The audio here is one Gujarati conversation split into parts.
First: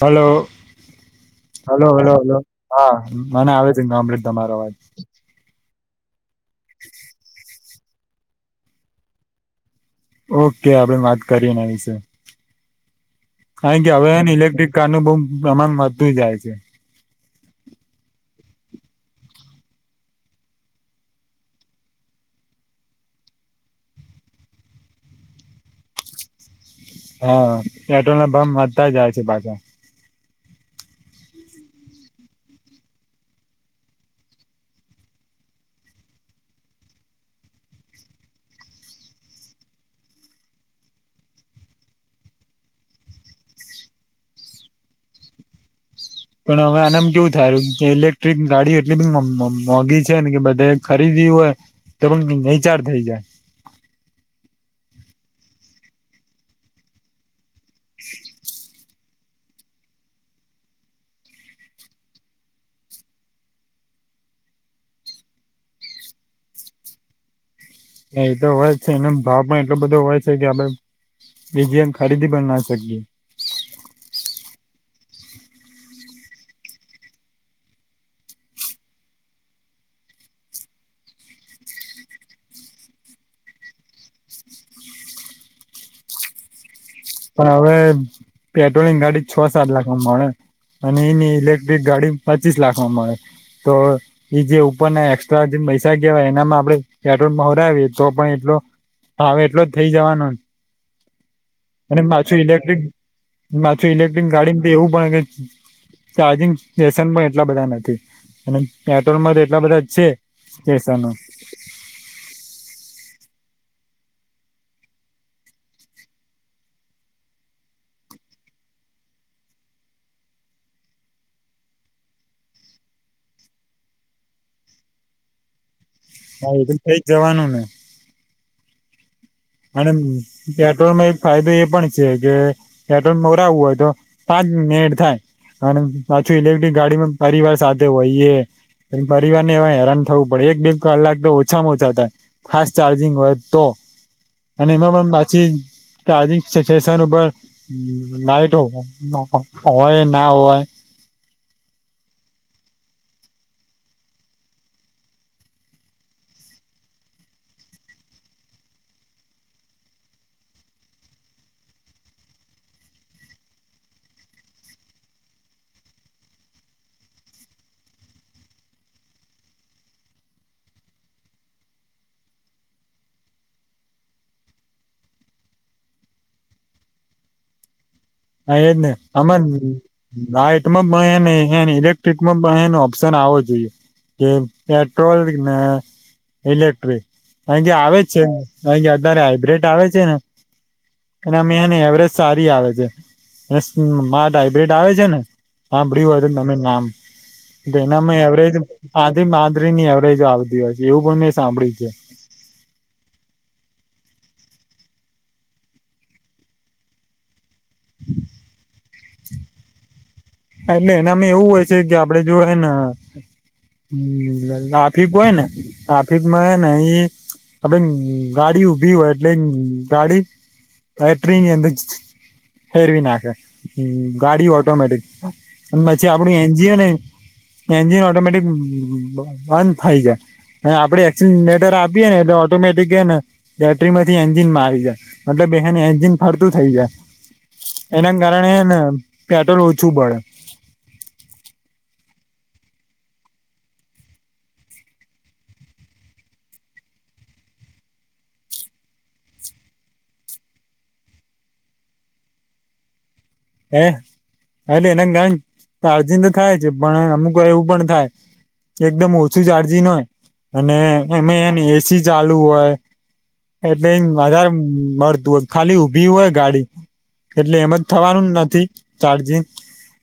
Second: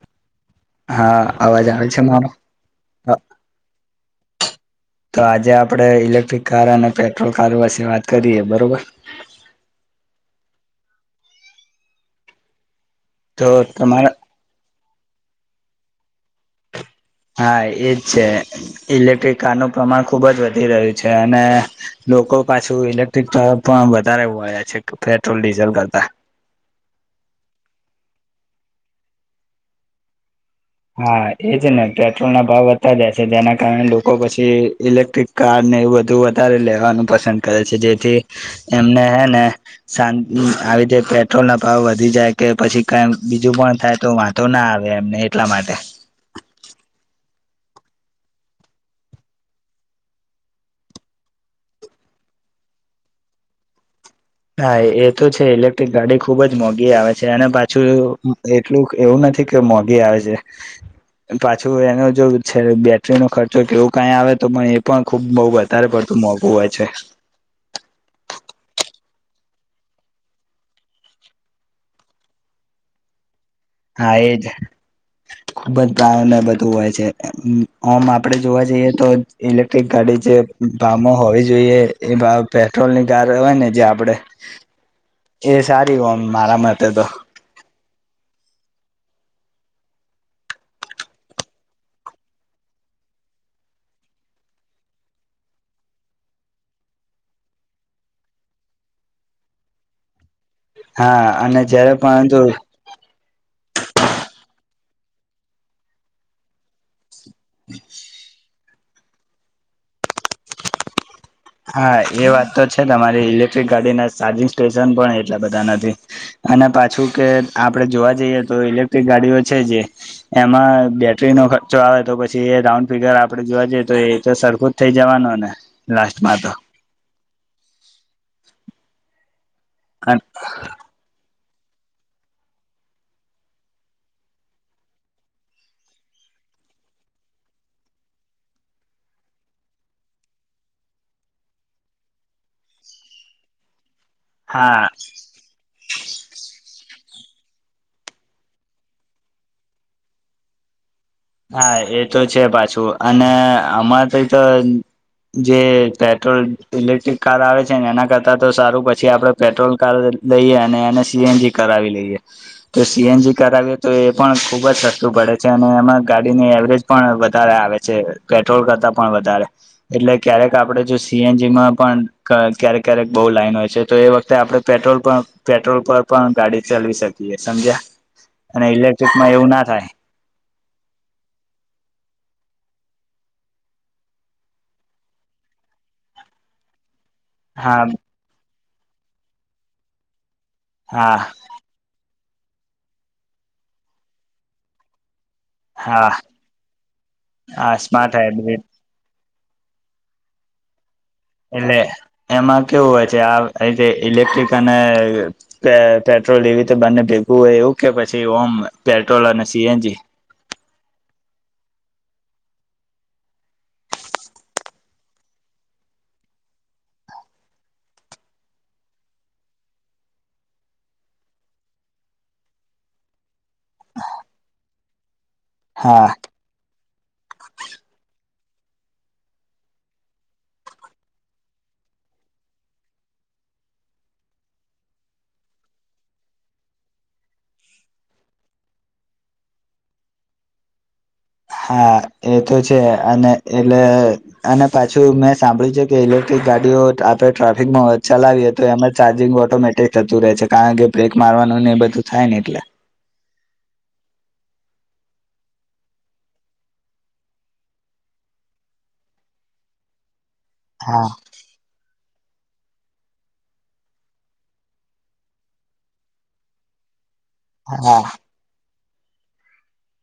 હલો, હા અવાજ આવે હલો, છે હલો, મારો હલો, હા, મને આવે છે [unintelligible] તમારો અવાજ આપડે ઇલેક્ટ્રિક કાર અને પેટ્રોલ કાર વાસે વાત કરીએે બરોબર ઓકે આપણેે વાત કરીએ એના વિશે, તો સાંજે તમારા આવવાની ઇલેક્ટ્રિક [unintelligible] પ્રમામ વધતું જાય છે હા, એજ છે ઇલેક્ટ્રિક કારનું પ્રમાણ ખુબ જ વધી રહ્યું છે અને લોકો પાછું ઇલેક્ટ્રિક તરફ પણ વધારે વડયા છે પેટ્રોલ, ડીઝલ કરતા હા, પેટ્રોલ ના ભાવ વધતા જાય છે પાછા હા, એજ ને પેટ્રોલ ના ભાવ વધતા જાય છે જેના કારણે લોકો પછી ઇલેક્ટ્રિક કાર એવું બધું વધારે લેવાનું પસંદ કરે છે જેથી એમને હે ને આવી રીતે પેટ્રોલ ના ભાવ વધી જાય કે પછી કાઈ બીજું પણ થાય તો વાંધો ના આવે એમને એટલા માટે પણ હવે આનામ કેવું થાય જે ઇલેક્ટ્રિક ગાડી એટલી બધી મોંઘી છે ને કે બધે ખરીદી હોય તો નચાર થઈ જાય [inaudible] હા એ તો છે ઇલેક્ટ્રિક ગાડી ખુબ જ મોંઘી આવે છે અને પાછું એટલું એવું નથી કે મોંઘી આવે છે પાછું એનો જો છે બેટરીનો ખર્ચો કેવો કાય આવે તો પણ એ પણ ખુબ બઉ વધારે પડતો મોંઘું હોય છે. [unintelligible] ભાવ પણ એટલો બધો હોય છે કે આપડે બીજી એમ. ખરીદી બી ન શકીએ હા એજ ખુબ જ [unintelligible] બધું હોય છે આમ આપડે જોવા જઈએ તો ઇલેક્ટ્રિક ગાડી ડી જે ભામો હોવી જોઈએ એ પેટ્રોલ ની કાર હોય ને જે આપડે એ સારી હોમ મારા મતે તો પણ હવે પેટ્રોલિંગ ગાડી છ સાત લાખમાં મળે. અને એની ઇલેક્ટ્રિક ગાડી પચીસ લાખમાં મળે તો જે ઉપરના એસ્ટ્રા પૈસા કેવાય એનામાં આપડે પેટ્રોલ પવરાવીએ તો પણ એટલો ભાવ એટલો જ થઇ જવાનો હા. જયારે અને પરંતુ પાછું ઇલેક્ટ્રિક પાછું ઇલેક્ટ્રિક ગાડી એવું પણ ચાર્જિંગ સેશન પણ એટલા બધા નથી અને પેટ્રોલમાં તો એટલા બધા જ છે સ્ટેશનો. હા એ વાત તો છે તમારી ઇલેક્ટ્રિક ગાડી ના ચાર્જિંગ સ્ટેશન પણ એટલા બધા નથી અને પાછું કે આપણેે જોવા જઈએ તો ઇલેક્ટ્રિક ગાડીઓ છે જે એમાં બેટરીનો ખર્ચો આવે તો પછી એ રાઉન્ડ ફિગર આપડે જોવા જએ તો એ તો સરખું જ થઈ જવાનું ને લા હા એતો થઈ જ જવાનું ને અનેમ પેટ્રોલમાં ફાયદો એ પણ છે કે પેટ્રોલ મોરાવવું હોય તો પાંચ મેડ થાય. અને પાછું ઇલેક્ટ્રિક ગાડીમાં પરિવાર સાથે હોઈયે એમ પરિવારને એવા હેરાન થવું પડે એક બે કલાક તો ઓછામાં ઓછા થાય, ફાસ્ટ ચાર્જિંગ હોય તો. અને હા એમાં પણ પાછી ચાચિંગ [unintelligible] [unintelligible] ઉપર લ લાઈટો અ હોય ના ઓય હા એ તો છે પાછું અને અમાર તંઈતો જે પેટ્રોલ ઇલેક્ટ્રિક કાર આવે છે ને એના કરતા તો સારું પછી આપડે પેટ્રોલ કાર લઈએ અને એને સી એન જી કરાવી લઈએ તો સી એન જી કરાવીએ તો એ પણ ખુબ જ સસ્તું પડે છે અને એમાં ગાડીની એવરેજ પણ વધારે આવે છે, પેટ્રોલ કરતા પણ વધારે એટલે ક્યારેક આપડે જો સી એન જી માં પણ કા ક્યારેક ક્યારેક બોવ લાઈન હોય છે તો એ વખતે આપણે પેટ્રોલ પણ પેટ્રોલ પર પણ ગાડી ચલવી શકીએ સમજ્યા હા અને એજને ઇલેક્ટ્રિકમાં અમે એવું ના થાય નાઈટમાં મયે મેં હેંને ઇલેક્ટ્રિકમાં પણ એનો ઓપ્શન આવવો જોઈએ કે પેટ્રોલને ઇલેક્ટ્રિક કાયકે હા આવે જ છે કાયકે અતારે હાઈબ્રિડ આવે છે ને હા અને એમેને એવરેજ સારી આવે છે. [unintelligible] આવે છે ને હા હાંભળ્યુ હોય તો તમે નામ આ તો સ્માર્ટ એનામાં એવરેજ હાઈબ્રિડ આ એ માંદરીની એવરેજ આવતી હોય છ એટલે એમાં કેવું હોય છે આ ઇલેક ટ્રીક અને અ પે પેટ્રોલ એવી રીતે બંને ભેગું હોય એવું કે પછી ઓમ પેટ્રોલ અને સી એન જી એટલે એનામાં એવું હોય છે કે આપડે જો હેન હમ્મ ટ્રાફિક હોય ને ટ્રાફિકમાં હેને ઈ આપડે ગાડી ઉભી હોય એટલે ગાડી ફેક્ટરીની અંદર ફેરવી નાંખે હ ગાડી ઓટોમેટિક અને હા પછી આપડું એનજીઓ ને એનજીન ઓટોમેટિક બ બાંધ થાય જાય. ને આપડે એક્સિલેટર આપીએે ને એટલે ઓટોમેટિક હેને બેટરીમાંથી એન્જિનમા આવી જાય મતલબ બે હેને એન્જિન ફરતું થઇ જાય એના કારણે હેને પેટ્રોલ ઓછું બડે. હા એ તો છે અને એટલે અને પાછું મેં સાંભળ્યું છે કે ઇલેક્ટ્રિક ગાડીઓ ત આપે ટ્રાફિકમાં ચલાવીએ તો એમાં ચાર્જિંગ ઓટોમેટિક થતું રહે છે કારણ કે બ્રેક મારવા વાનું ને એ બધું થાય ને એટલે હે હા એટલે એના કાણન ચાર્જિંન તો થાય છે પણ અમુક વાય એવું પણ થાય એકદમ ઓછું ચાર્જીિંન હોય અને હા એમાં હેને એ સી ચાલુ હોય એટલે વધાં મળતું હોય ખાલી ઉભી હોય ગાડી. એટલે એમાં હા થવાનું નથી ચાર્જિંન.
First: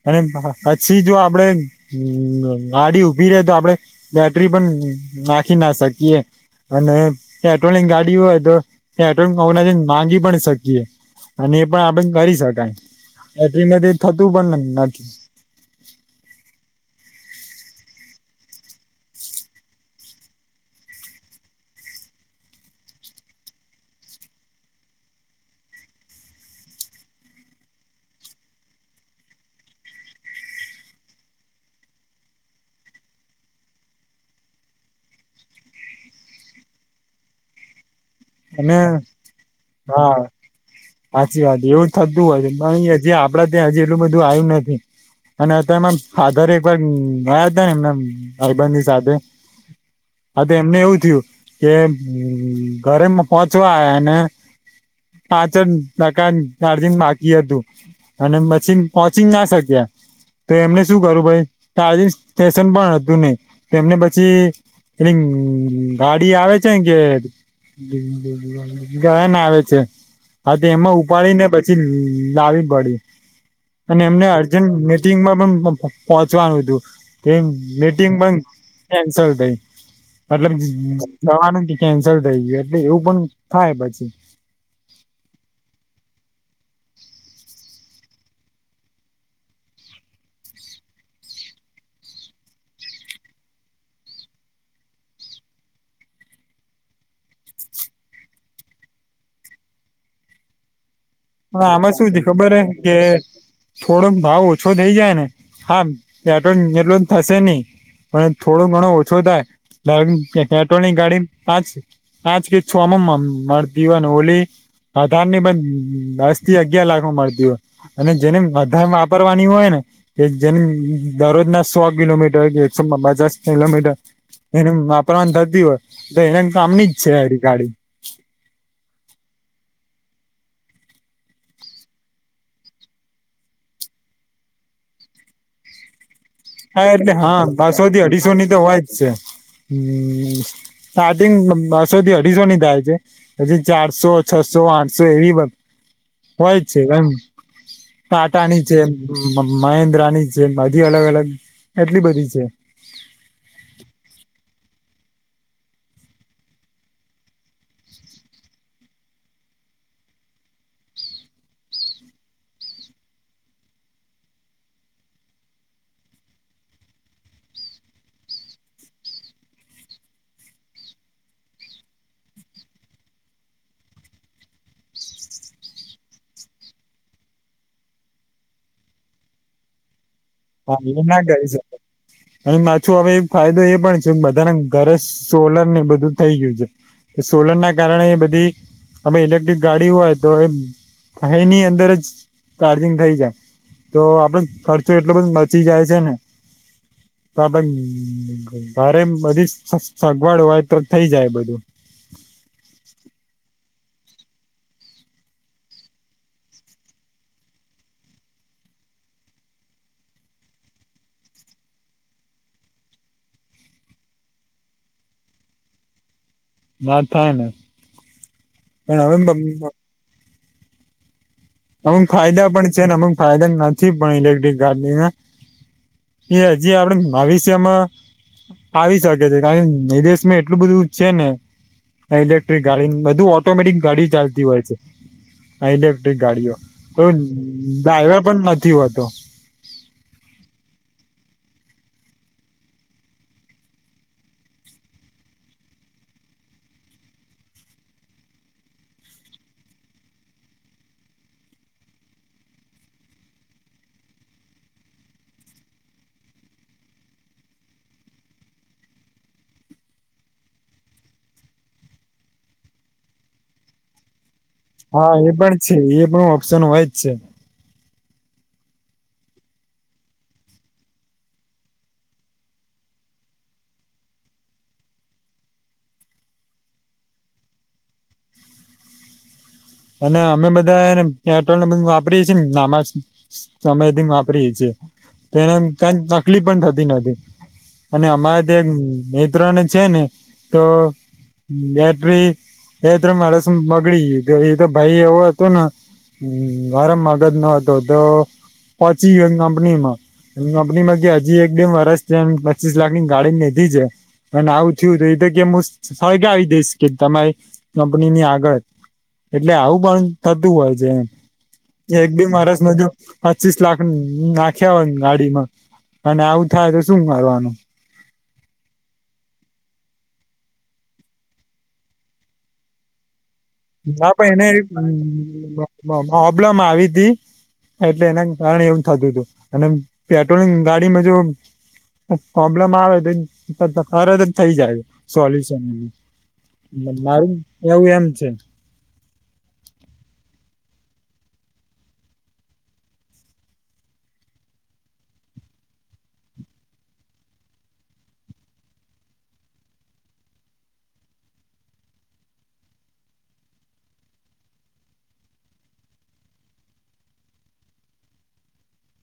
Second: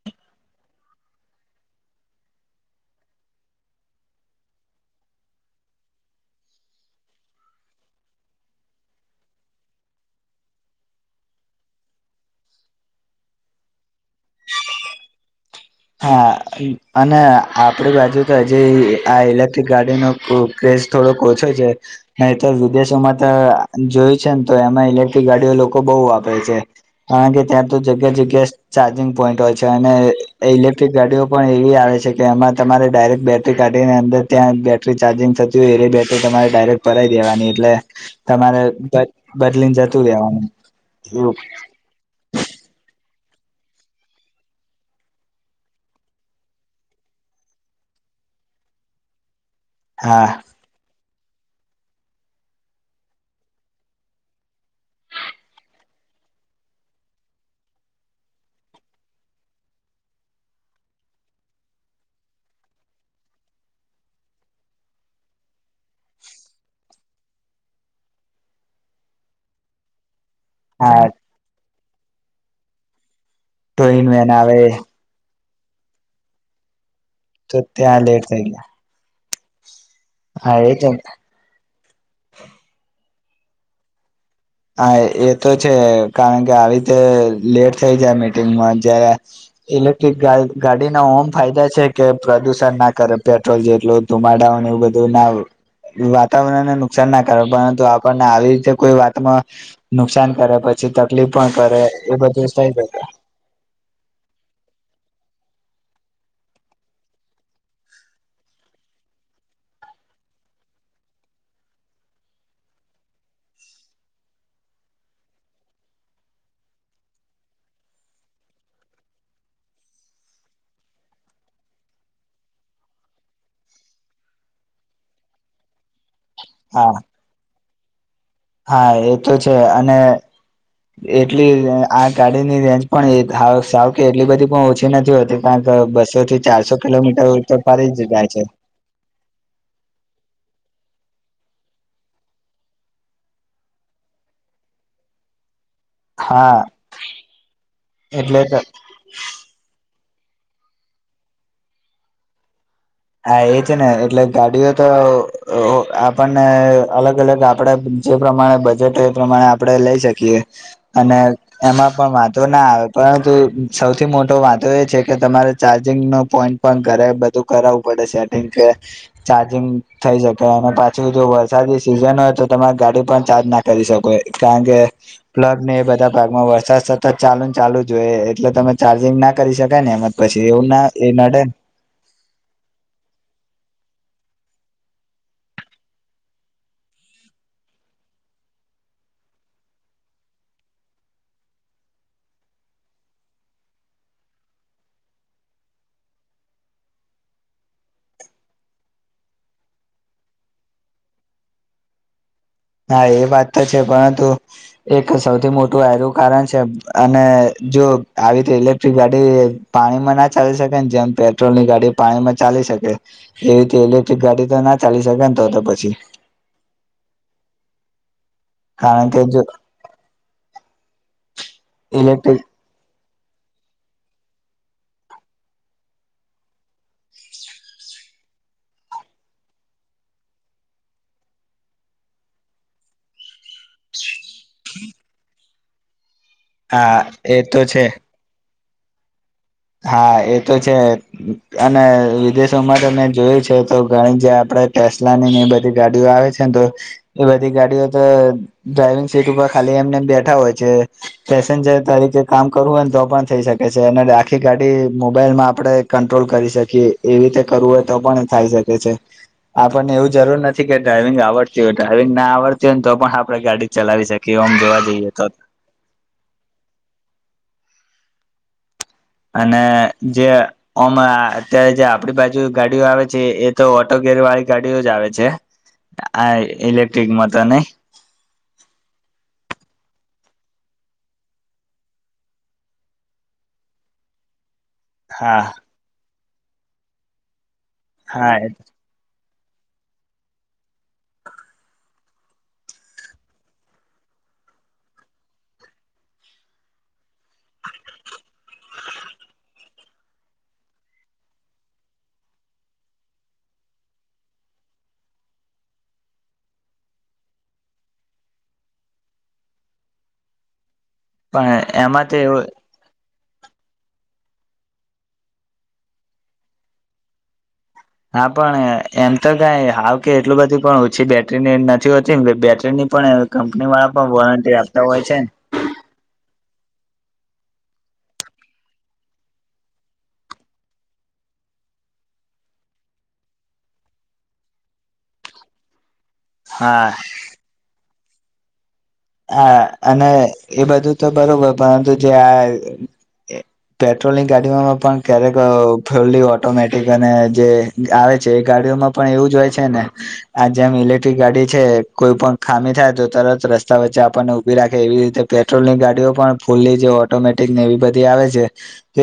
અને પછી જો આપડે ગ ગાડી ઉભી રે તો આપડે બેટરી પન નાંખી ના શકીએ. અને પેટ્રોલની ગાડી હોય તો પેટ્રોલ [unintelligible] માંગી પણ શકીયે અને એ પણ આપણે કરી શકાય બેટરીને કંઈ થતું પણ ન નથ હા અને આપડે બાજુ તો અજી આ ઇલેક્ટ્રિક ગાડીનું [unintelligible] થોડોક ઓછો છે નઈતો વિદેશોમાં તો જોયું છે ને તો એમાં ઇલેક્ટ્રિક ગાડીઓ લોકો બઉ વાપે છે કારણ કે ત્યાં તો જગ્યા જગ્યા ચાર્જિંગ પોઈન્ટ હોય છે અને એ ઇલેક્ટ્રિક ગાડીઓ પણ એવી આવે છે કે એમાં તમારે ડાયરેક્ટ બેટરી કાઢીને અંદર ત્યાં જ બેટરી ચાર્જિંગ ત જોઈએ એવી બેટરી તમારે ડાયરેક્ટ ભરાઈ દેવાની એટલે તમારે અને બદલીને જતું હા રહેવાનું એવું હાચી વાત એવું થતું હોય છે [unintelligible] જે આપડા ત્યાં અજી એટલું બધું આયુ નથી. અને એમાં આધારે એક વાર ગયા હતા ને એમના અરબંધની સાથે હા આ તો એમને એવું થયું કે ઘરેમાં પોહોંચવાને પાચકા દારજીન બાકી હતું. અને પછી પહોંચી ના શક્યા. તો એમને શું કરું ભાઈ આજ સ્ટેશન પણ હતું નને એને પછી એ ગાડી આવે છે કે ગયાન આવે છે આ તે એમાં હા ઉપાડી ને બ લાવી પડી અને ટોઈન એમને વેન અર્જ આવે મીટિંગમાં પણ પહોચવાનું હતું કે તો ત્યાં મીટિંગ લેટ પણ થઈ ગયા કેન્સલ થઈ. મતલેબ હા એ જ જવા નથી કેન્સલ થઈ ગયું એટલે એવું પણ થાય પછી હા એ તો છે કારણ કે આવી રીતે લેટ થઈ જાય મીટિંગમાં જય્યારે ઇલેક્ટ્રિક ગાડી ન મ ફાયદા છે કે પ્રદુષણ ના કરે પેટ્રોલ જેટલું ધુમાડાઓને એવું બધું ના વાતાવરણને નુકસાન ના કરે પરંતુ આપણને આવી રીતે કોઈ વાતમાં નુકસાન કર્યા પછી ત હા આમાં શું છે ખબર હ કે થોડોક ભાવ શું થઈ જાય ને હા એટ એટલો થશે નહી. પણ થોડું ઘણો ઓછો થાય પેટ્રોલ ની ગાડી પાચ છે. આજ કે છું આમમ મળ દવાન હોલી હધારની બંધ દસ થી અગિયાર લાખ નું મળતી હો- અને જેને અધા વાપરવાની હોય ને કે જેને દરરોજ ના સો કિલોમીટર કે પચાસ કિલોમીટર એને વાપરવાની થતી હોય. તો એનાની સામની હા જ છે આરી ગાડી હા એ તો છે અને એટલી આ ગાડીની રેન્જ પણ સાવ કે એટલી બધી પણ ઓછી નથી હોતી કાર તા બસો થી જ ચારસો હા એટલે કિલોમીટર હા તો બસો ફરી થી જાય અઢીસો છે ની તો હોય જ છે. સ્ટાર્ટિંગ બસો થી અઢીસો ની થાય છે પછી ચારસો છસો આઠસો એવી હોય હા જ છે એમ એટલે તો ટાટાની છે મ મહેન્દ્રા ની છે બધી અલગ અલગ એટલી બધી છે. હા એ છે ને એટલે ગાડીઓ તો આપણને અલગ અલગ આપડા જે પ્રમાણે બજેટ હોય એ પ્રમાણે આપણે લઈ શકીએ અને એમાં પણ વાંધો ના આવે. પરંતુ સૌથી મોટો વાંધો એ છે કે તમારે ચાર્જિંગનો પોઈન્ટ પણ ઘરે બધું કરાવું પડે સેટિંગ કે ચાર્જિંગ થઈ શકે અને પાછુ જો વરસાદી સિઝન હોય તો તમારે ગાડી પણ ચાર્જ ના કરી શકો એ કારણ કે પ્લગ ને એ બધા ભાગમાં વરસાદ સતત ચાલુ ન ચાલુ જો એ એટલે તમે ચાર્જિંગ ના કરી શકાય ને એમાં પછી એવું હા ના એ નડે. તો હવે ફાયદો એ પણ છે બધાના ઘરે સોલર ને એ બધું થઈ ગયું છે. કે સોલર ના કારણે બધી અમે ઇલેક્ટ્રિક ગાડી હોય તો એ ખાઈ ની અંદર જ ચાર્જિંગ થઈ જાય તો આપડો ખર્ચો એટલો બચી જાય છે ને [inaudible] તો આપ ભારે બધી સ સગવડ હોય તો થઇ જાય બધું. [inaudible] હા એ વાત તો છે પરંતુ એક સૌથી મોટું આનું કારણ છે અને જો આવી રીતે ઇલેક્ટ્રિક ગાડી પાણીમાં ના ચાલી શકે જેમ પેટ્રોલ ની ગાડી પાણીમાં ચાલી શકે એવી રીતે ઇલેક્ટ્રિક ગાડી તો ના ચાલી શકે ને તો તો પછી ના થાય ને પણ કારણ હવે કે જો અમુક ઇલેક્ટ્રિક ફાયદા પણ છે ને અમુક ફાયદા નથી પણ ઇલેક્ટ્રિક ગાડીના એ હજી આપડે ભવિષ્યમાં આવી શકે છે કારણ વિદેશમાં એટલું બધું છે ને ઇલેક્ટ્રિક ગાડી બધું ઓટોમેટિક ગાડી ચાલતી હોય છે ઇલેક્ટ્રિક ગાડીઓ હા તો એ તો છે ડ્રાઈવર પણ નથી હોતો હા એ તો છે અને વિદેશોમાં તને જોયું છે તો ગણી જ આપ સલાની ની એ બધી ગાડીઓ આવે છે ને તો એ બધી ગાડીઓ તો ડ્રાઈવિંગ સીટ ઉપર ખાલી એમને બેઠા હોય છે પેસેન્જર તરીકે કામ કરવું હોય ને તો પણ થઈ શકે છે અને આખી ગાડી મોબાઈલ માં આપણે કંટ્રોલ કરી શકીએ એવી રીતે કરવું હોય તો પણ થાય શકે છે આપણને એવું જરૂર નથી કે ડ્રાાઈવિંગ આવડતી હોય ડ્રાાઈવિંગ ના આવડતી હોય ને તો પણ આપડે ગાડી ચલાવી શકીએ આમ જોવા જઈએ હા તો એ પણ છે એ પણ ઓપ્શન હોય જ છે અને જેમ અત્યારે જે આપડી બાજુ ગાડીઓ આવે છે એ તો ઓટો વાળી ગાડીઓ જ આવે છે આ ઇલેક્ટ્રિક મતા નહી [inaudible] અને અમે બધા એને પેટ્રોલને બ વાપરીએ છીએ ને નામાજ અયથી વાપરીએ છીએ તો હા એને કઈ તકલીફ પણ થતી નથીતી અને હા અમારે જે ત્રને છે ને તો બેટરી બે ત્રણ માણસ બગડી ગય એ તો ભાઈ એવો હતોું ને ભારે. મગજ નો હતો તો પછી કંપનીમાં એ કંપનીમાં કે હજી એક બેમ વરષ ત્યા પચીસ લાખ ની ગાડી લીધી છે અને આવું થયું હતું એ તો કે હું સળગ આવી દઈશ કે તમારી કંપનીની આગળ એટલે આવું પણ થતું હોય છે એમ પણ એમાં એક તો બી એવું વરસ મજ પચીસ લાખ ન નાખ્યા હોય ગાડીમાં અને આવું થાય તો શું કરવારવાનું હા પણ એમ તો કઈ હાવ કે એટલું બધું પણ ઓછી બેટરીની નથી હોતી બેટરીની પણ કંપની વાળા હ પણ વોરંટી એને આપતા હોય છે ને પ્રોબ્લેમ આવી એટલે એના કારણે એવું થતું હતું અને પેટ્રોલિંગ ગાડીમાં જો પ્રોબ્લેમ આવે તો તરત જ થઈ જાય સોલ્યુશન હા મારું એવું એમ છે હા અને એ બધું તો બરોબર પરંતુ જે આ પેટ્રોલની ગાડીઓમાં પણ ક્યારેક ફુલી ઓટોમેટિક અને જે આવે છે એ ગાડી પણ એવું જ હોય છે ને આ જેમ ઇલેક્ટ્રિક ગાડી છે કોઈ પણ ખામી થાય તો તરત રસ્ રસ્તા વચ્ચે આપણને ઉભી રાખે એવી રીતે પેટ્રોલ ની ગાડીઓ પણ ફૂલ્લી જે ઓટોમેટિક ને એવી બધી આવે છે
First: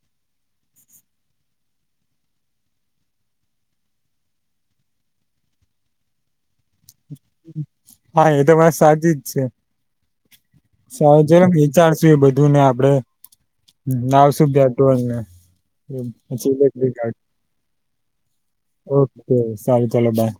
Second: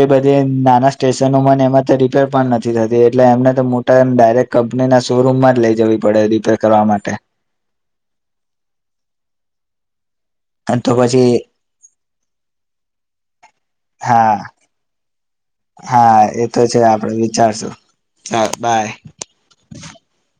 એ બધી નાના સ્ટેશનોમાંને એમાં રિપેર પણ નથી થતી એટલે એમને તો મોટા ડાયરેક્ટ કંપની ના શોરૂમ માં જ લઈ જવી પડે રિપેર કરવા માટે હા એ તો મારે સાચી જ છે તો સાજ પછી વિચારશું એ બધું ને આપડે હ નાાવ હા સુભ્યા ટુંને હા એ પછી તો છે આપડે વિચારશું ચાલ બાય ઓકે સારું ચાલો બાય